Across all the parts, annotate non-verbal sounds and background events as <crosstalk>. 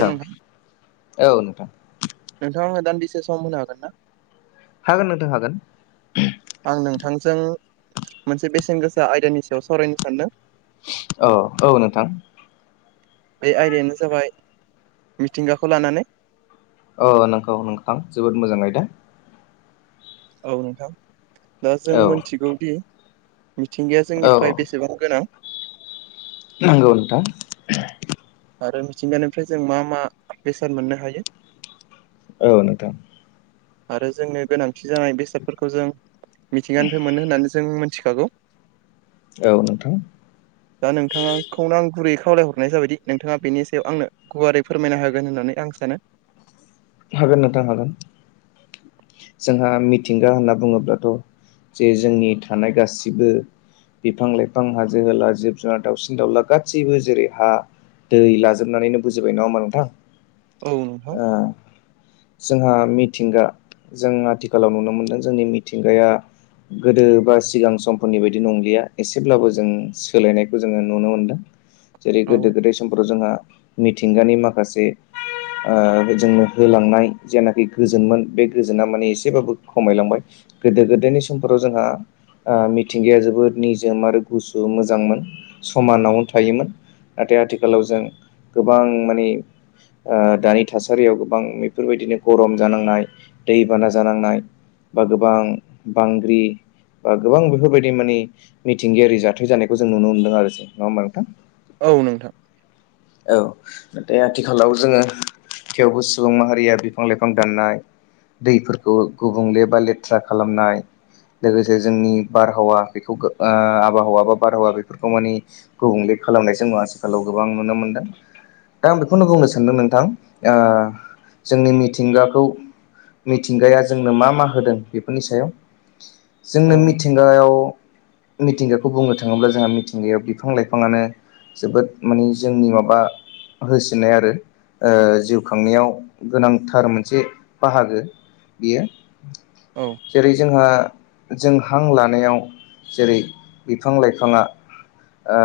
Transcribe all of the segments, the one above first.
औ नोंथां औ नोंथां नोंथाङा आंनो दान्दिसे सम होनो हागोन ना हागोन नोंथां हागोन आं नोंथांजों मोनसे बेसेन गोसा आयदानि सायाव सावरायनो सानदों। औ औ नोंथां। बे आयदायानो जाबाय मिथिंगाखौ लानानै अ नंगौ नोंथां जोबोद मोजा आयदा औ नोंथां दा जों औ मिथिगौदि मिथिंगाया जोंनि औ थाखाय बेसेबां गोनां नांगौ नोंथां आरो मिथिंगानिफ्राय जों मा मा बेसाद मोननो हायो। औ नोंथां। आरो जोंनो गोनांथि जानाय बेसादफोरखौ जों मिथिंगानिफ्राय मोनो होननानै जों मिथिखागौ। औ नोंथां। दा नोंथाङाखौनो आं गुरैयै खावलायहरनाय जाबायदि नोंथाङा बेनि सायाव आंनो गुवारै फोरमायनो होगोन होननानै आं सानो। हागोन नथां हागोन, जोंहा मिथिंगा होनना बुङोब्लाथ' जे जोंनि थानाय गासिबो बिफां लाइफां हाजो होला जिब जुनार दाावसिन दाउला गासैबो जेरै हा दै लाजोबनानैनो बुजिबाय नङा होमब्ला नोंथां? औ नोंथां। जोंहा मिथिंगा जों आथिखालाव नुनो मोनदों जोंनि मिथिंगाया गोदो बा सिगां समफोरनि बायदि नंलिया एसेब्लाबो जों सोलायनायखौ जोङो नुनो मोनदों। <inaudible> जेरै गोदो-गोदाय समफोराव जोंहा मिथिंगानि माखासे, ओ जोंनो होलांनाय जेनाखि गोजोनमोन बे गोजोना माने एसेबाबो खमायलांबाय। गोदो गोदायनि समफोराव जोंहा ओ मिथिंगाया जोबोद निजोम आरो गुसु मोजांमोन समानावनो थायोमोन। नाथाय आथिखालाव जों गोबां माने ओ दानि थासारियाव गोबां बेफोरबायदिनो गरम जानांनाय, दैबाना जानांनाय बा गोबां बांग्रि बा गोबां बेफोरबायदि माने मिथिंगायारि जाथाय जानायखौ जों नुनो मोनदों आरो, नंङा होमबा नोंथां? औ नोंथां। औ नाथाय आथिखालाव जोंङो थेवबो सुबुं माहारिया बिफां- लाइफां दाननाय दैफोरखौ गुबुंले बा लेथ्रा खालामनाय लोगोसे जोंनि बारहावा बेखौ आबहावा बा बारहावा बेफोरखौ माने गुबुंले खालामनाय जों आथिखालाव गोबां नुनो मोन दा आं बेखौनो बुंनो सानदों नोंथां ओ जोंनि मिथिंगाखौ मिथिंगाया जोंनो मा मा होदों बेफोरनि सायाव। जोंनो औ मिथिंगायाव मिथिंगाखौ बुंनो थांङोब्ला जोंहा मिथिंगायाव बिफां लाइफांङानो जोबोद मानि जोंनि माबा बा होसिन्नाय आरो ओ जिउ खांनायाव गोनांथार मोनसे बाहागो। बियो औ। जेरै जोंहा जों हां लानायाव जेरै बिफां लाइफांङा ओ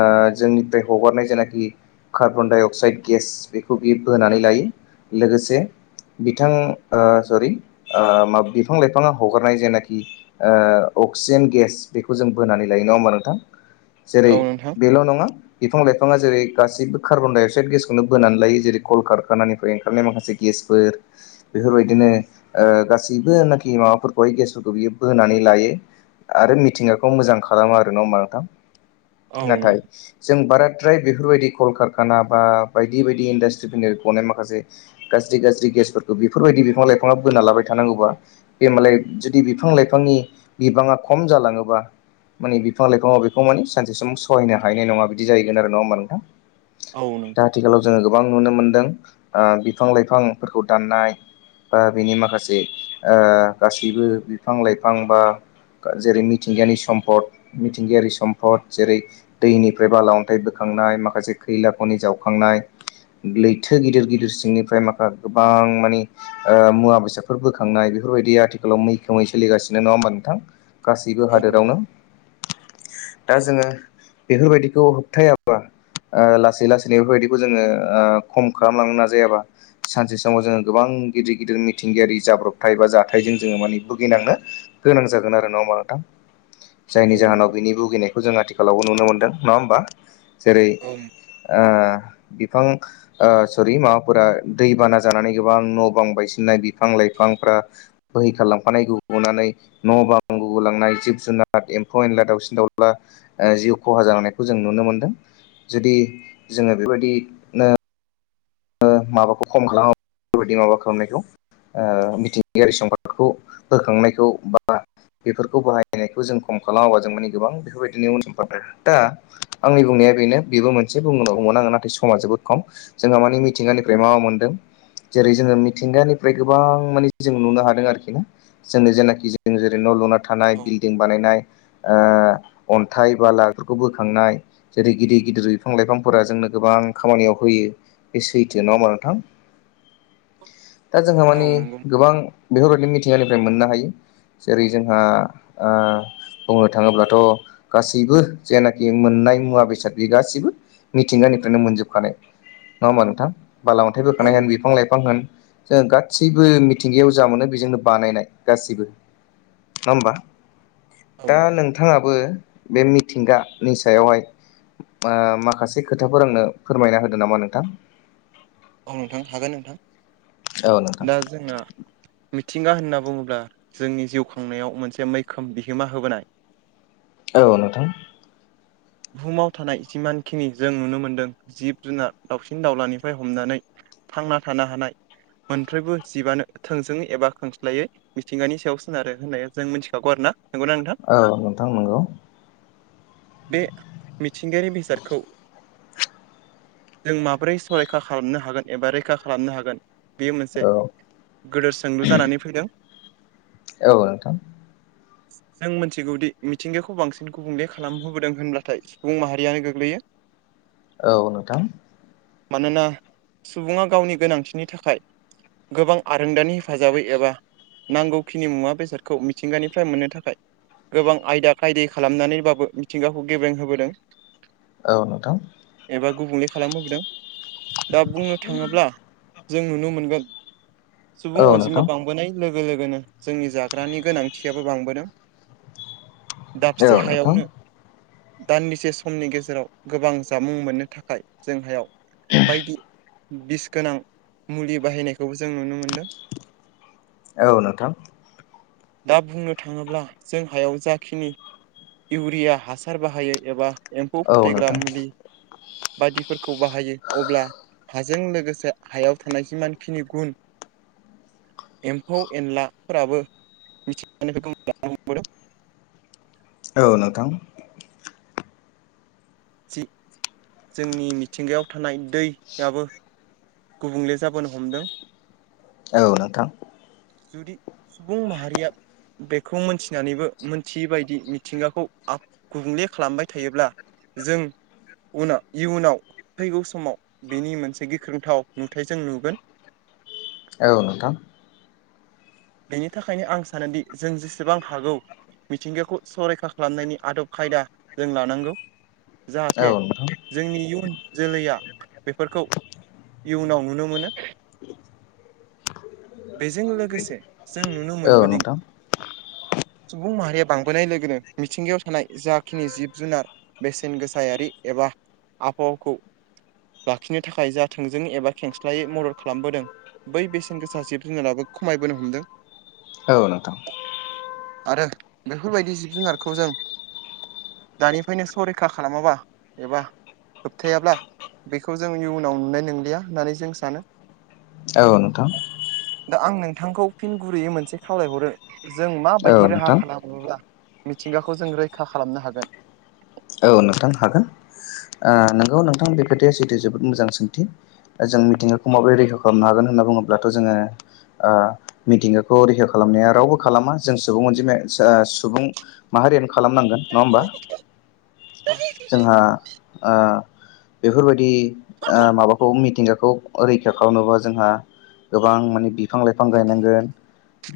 जोंनिफ्राय हगारनाय जेनाखि कार्बन डाइ अक्साइड गेस बेखौ बियो बोनानै लायो। लोगोसे बिथां सरि माब बिफां लाइफाङा हगारनाय जेनाखि ओ अक्सिजेन गेस बेखौ जों बोनानै लायो नङा होमबा नोंथां? जेरै औ नोंथां बेल' नङा बिफां लाइफाङा जेरै गाससिबो कार्बन डाइ अक्साइद गेसखौनो बोनानै लायो जेरै कल कारखानानिफ्राय ओंखारनाय माखासे गेसफोर। बेफोरबायदिनो ओ गासैबो नाखि माबाफोरखौहाय गेसफोरखौ बियो बोनानै लायो। आरो मिथिंगाखौ मोजां खालामा आरो नंङा होनबा नोंथां? औ नों नाथाय जों बाराद्राय बेफोरबायदि कलकार खाना बा बायदि बायदि इन्डास्ट्रिफोरनि गनाय माखासे गाज्रि गाज्रि गेसफोरखौ बेफोरबायदि बिफां लाइफांङाआ बोना लाबाय थानांगौबा बे मालाय जुदि बिफां लाइफांनि बिबांङा खम जांलाङोबा माने बिफां लाइफाङाव बेखौ माने सानसे सम सहायनो हैनाय नंङा बिदि जाहैगोन आरो, नंङा होनोमबा नोंथां? औ दा नोंथां आथिखालाव जोंङो गोबां नुनो मोनदों, बिफां लाइफांफोरखौ दाननाय बा बेनि माखासे ओ गासैबो बिफां लाइफां बा जेरै मिथिंगायारि सम्पद मिथिंगायारि सम्पद जेरै दैनिफ्राय बाला अन्थाइ बोखांनाय माखासे खैला खनि जावखांनाय लैथो गिदिर गिदिर सिंनिफ्राय माखा गोबां माने ओ मुवा बेसादफोर बोखांनाय बेफोरबायदि आथिखालाव मैखोमै सोलिगासिनो नङा होमबा नोंथां? गासैबो औ नोंथां हादोरावनो। दा जोङो बेफोरबायदिखौ होबथायाबा ओ लासै लासै इफोरबायदिखौ जोङो ओ खम खालामलांनो नाजायाबा सानसे समाव जोङो गोबां गिदिर गिदिर मिथिंगायारि जाब्रबथाय बा जाथायजों जोङो माने भुगिनांनो गोनां जागोन आरो नङा होमबा नोंथां? जायनि औ जाहोनाव नोंथां बिनि भुगिनायखौ जों आथिखालावबो नुनो मोनदों नङा होमबा जेरै औ ओ बिफां ओ सररि माबाफोरा दैबाना जानानै गोबां न' बां बायसिननाय बिफां लाइफांफ्रा बोहै खारलांफानायखौ नुनानै न' बां गुबुलांनाय जिब जुनार एम्फौ एनला दाउसिन दाउला ओ जिउ खहा जालांनायखौ जों नुनो मोन्दों। जुदि जोङो बेबायदि ओ माबाखौ खम खालाम बेफोरबायदि माबा खालामनायखौ ओ मिथिंगायारि सम्पदफोरखौ बोखांनायखौ बा बेफोरखौ बाहायनायखौ जों खम खालामाबा जों माने गोबां बेफोरबायदिनो उन <unintelligible> दा आंनि बुंनाया बेनो बेबो मोनसे बुंबोनांगौमोन आङो नाथाय समा जोबोद खम जोंहा मानि थिंगानिफ्राय मा मा मोनदों जेरै जोङो मिथिंगानिफ्राय गोबां माने जों नुनो हादों आरोखि जोंनो जेनाखि जों जेरै न' लुना थानाय औ बिल्डिं बानायनाय ओ अन्थाइ बाला फोरखौ बोखांनाय जेरै गिदिर गिदिर बिफां लाइफांफोरा जोंनो गोबां खामानियाव होयो। बे सैथो नङा होमबा नोंथां दा जोंहा औ माने नंगौ गोबां बेफोरबायदि मिथिंगानिफ्राय मोननो हायो जेरै जोंहा ओ बुंनो थाङोब्लाथ' गासैबो जेनाखि मोननाय मुवा बेसाद बे गासैबो मिथिंगानिफ्रायनो मोनजोबखानाय नङा होमबा नोंथां बाला अन्थाइ औ बोखांनाय होन बिफां लाइफां होन जों गादसैबो मिथिंगायाव जा मोनो बेजोंनो बानायनाय गासिबो नङा होमबा औ दा नोंथां नों थाङाबो बे मिथिंगानि सायावहाय मा-माखासे खोथाफोर आंनो फोरमायना होदो नामा नोंथां? औ नोंथां हागोन नोंथां औ नोंथां दा जोंना मिथिंगा होनना बुङोब्ला जोंनि जिउ खांनायाव मोनसे मैखोम बिहोमा होबोनाय। औ नोंथां। बुहुमाव थानाय जिमानखिनि जों नुनो मोन्दों जिब जुनार दावसिन दाउलानिफ्राय हमनानै थांना थानो हानाय मोनफ्रोयबो जिबानो थोंजोङै एबा खोंस्लायै मिथिंगानि सायाव सोनारो होननाय जों मिथिखागौ आरो ना नंगौना नोंथां? औ नोंथां नंगौ। बे मिथिंगायारि बेसादखौ जों माबोरै संरैखा खालामनो हागोन एबा रैखा खालामनो हागोन बेयो मोनसे औ गोदोर सोंलु जानानै फैदों। औ नोंथां। जों मिन्थिगौदि मिथिंगाखौ बांसिन गुबुंले खालामहोबोदों होनब्लाथाय सुबुं माहारियानो गोग्लैयो। औ नोंथां। मानोना सुबुङा गावनि गोनांथिनि थाखाय गोबां आरोंदानि हेफाजाबै एबा नांगौखिनि मुवा बेसादखौ मिथिंगानिफ्राय मोननो थाखाय गोबां आयदा खायदै खालामनानैबाबो मिथिंगाखौ गेब्रें होबोदों। औ नोंथां। एबा गुबुंले खालामहबोदों दा बुंनो थाङोब्ला जों नुनो मोनगोन सुबुं औ नोंथां अनजिमा बां बोनाय लोगो लोगोनो जोंनि जाग्रानि गोनांथियाबो बांबोदों। दाबसे औ नोंथां हायावनो दान्दिसे समनि गेजेराव गोबां जामुं मोननो थाखाय जों हायाव बायदि बिस गोनां मुलि बाहायनायखौबो जों नुनो मोन्दों। औ नोंथां दा बुंनो थाङोब्ला जों हायाव जाखिनि इउरिया हासार बाहायो एबा एम्फौ औ फोथैग्रा नोंथां मुलि बायदिफोरखौ बाहायो अब्ला हाजों लोगोसे हायाव थानाय जिमानखिनि गुन एम्फौ एनलाफोराबो मिथिंगानिफ्राय <unintelligible> औ नोंथां जि जोंनि मिथिंगायाव थानाय दै याबो गुबुंले जाबोनो हमदों औ नोंथां जुदि सुबुं माहारिया बेखौ मोनथिनानैबो मोनथियै बायदि मिथिंगाखौ आ गुबुंले खालामबाय थायोब्ला जों उनाव इयुनाव फैगौ समाव बेनि मोनसे गिख्रोंथाव नुथाय जों नुगोन औ नोंथां बेनि थाखायनो आं सानोदि जों जेसेबां हागौ मिथिंगाखौ संरैखा खालामनायनि आदब खायदा जों लानांगौ औ नोंथां जाहाथे औ नोंथां जोंनि इयुन जोलैया बेफोरखौ इयुनाव नुनो मोनो बेजों लोगोसे जों नुनो औ मोनबोदों नोंथां सुबुं माहारिया बांबोनाय लोगोनो मिथिंगायाव थानाय जाखिनि जिब जुनार बेसेन गोसायारि एबा आबहावाखौ लाखिनो थाखाय जाथोंजों एबा खेंस्लायै मदद खालामबोदों बै बेसेन गोसा जिब जोङोलाबो खमायबोनो हमदों औ नोंथां आरो बेफोरबायदि जिब जुनारखौ जों दानिफ्रायनो सरैखा खालामाबा एबा होबथायाब्ला बेखौ जों इयुनाव नुनाय नंलिया होननानै जों सानो औ नोंथां दा आं नोंथांखौ फिन गुरैयै मोनसे खावलायहरो जों औ माबायदि राहा नोंथां खालामो ला मिथिंगाखौ जों रैखा खालामनो हागोन औ नोंथां हागोन ओ नोंगौ नोंथां बे खोथाया जिहेथु जोबोद मोजां सोंथि जों मिथिंगाखौ माबोरै रैखा खालामनो हागोन होनना बुङोब्लाथ' जोङो ओ मिथिंगाखौ रेह खालामनाया रावबो खालामा जों सुबुं मोनसे सुबुं माहारियानो खालामनांगोन नङा होमबा <unintelligible> जोंहा ओ बेफोरबायदि ओ माबाखौ मिथिंगाखौ रैखा खालामनोबा जोंहा गोबां माने बिफां लाइफां गायनांगोन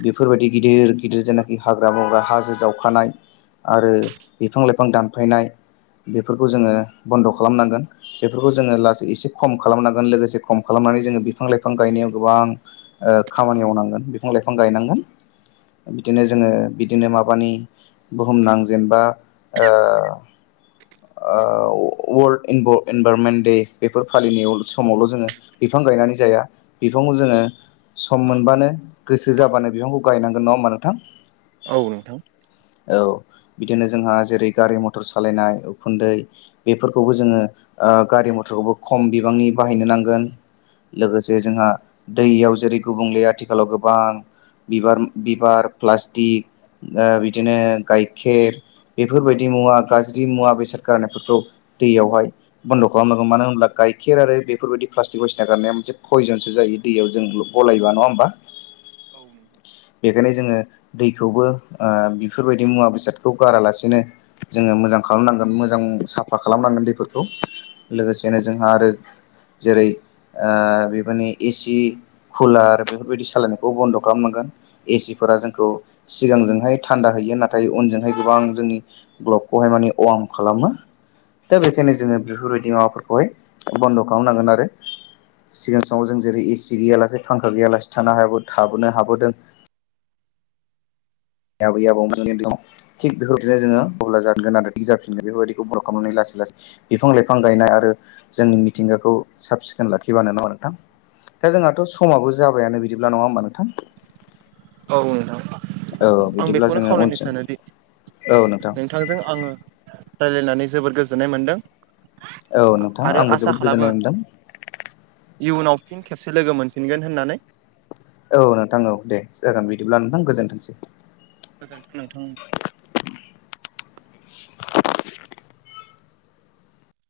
बेफोरबायदि गिदिर गिदिर जेनाखि हाग्रा बंग्रा हाजो जावखानाय आरो बिफां लाइफां दानफायनाय बेफोरखौ जोङो बन्द' खालामनांगोन बेफोरखौ जोङो लासै एसे खम खालामनांगोन लोगोसे खम खालामनानै जोङो बिफां लाइफां गायनायाव गोबां ओ खामानि मावनांगोन बिफां लाइफां गायनांगोन बिदिनो जोङो बिदिनो माबानि बुहुमनां जेनबा ओ <inaudible> ओ वर्ल्ड इनभ इनभारमेन्ट दे बेफोर फालिनाय समावल' जोङो बिफां गायनानै जाया। बिफांखौ जोंङो सम मोनबानो गोसो जाबानो बिफांखौ गायनांगोन। नंङा होमबा नोंथां औव नोंथां। औ बिदिनो जोंहा जेरै गारि मथर सालायनाय उखुन्दै बेफोरखौबो जोंङो गारि मथरखौबो खम बिबांनि बाहायनो नांगोन। लोगोसे जोंहा दैयाव जेरै गुबुंले आथिखालाव गोबां बिबार बिबार प्लास्टिक बिदिनो गाइखेर बेफोरबायदि मुवा गाज्रि मुवा बेसाद गनायफोरखौ दैयावहाय बन्द' खालामनांगोन मानो होनोबब्ला गाइखेर आरो बेफोरबायाददि प्लास्टिक बयदिसिना गारनाया मोनसे पयजनसो जायो। दैयाव जों गलब नंङा होमबा औ नों बेखायनो जोंङो दैखौबो बेफोरबायदि मुवा बेसादखौ गारालासिनो जोंङो मोजां खालामनांगोन मोजां साफा खालामनांगोन दैफोरखौ लोगोसेनो जोंहा आरो जेरै बेफोरनि एसि कुलार बेफोरबायदि सालायनायखौ बन्द' खालामनांगोन एसिफोरा जोंखौ सिगांजोंहाय थान्दा हैयो नाथाय उनजोंहाय गोबां जोंनि ग्लबखौहाय माने वार्म खालामो दा बेखायनो जोंङो बेफोरबायदि माबाफोरखौहाय बन्द' खालामनांगोन आरो। सिगां समाव जों जेरै एसि गैयालासे फांखा गैयालासे थानो हायो। थाबोनो हाबोदों आबै आबौ मोजांङैनो दं। थिग बेफोरबायदिनो जोंङो अब्ला जानगोन आरो बिजा फिनगोन बेफोरबायदिखौ मदद खालामनानै लासै लासै बिफां लाइफां गायनाय आरो जोंनि मिथिंगाखौ साब सिखोन लाखिबानो नांगोन नोंथां। दा जोंहाथ' समाबो जाबायानो बिदिब्ला नंङा होमबा नोंथां। औव नोंथां। औ आं बिदिब्ला बेखौनो जोंङो उनसै औ नोंथां। बिथांजों आंङो राय्लायनानै जोबोर गोजोननाय मोनदों। औ नोंथां आरो आंबो आसा जोबोद गोजोननाय खालामो। मोनदों इयुनाव फिन खेबसे लोगो मोनफिनगोन होननानै? औ नोंथां औ दे जागोन बिदिब्ला नोंथां गोजोन्थोंसै। गोजोन्थों नोंथांमोन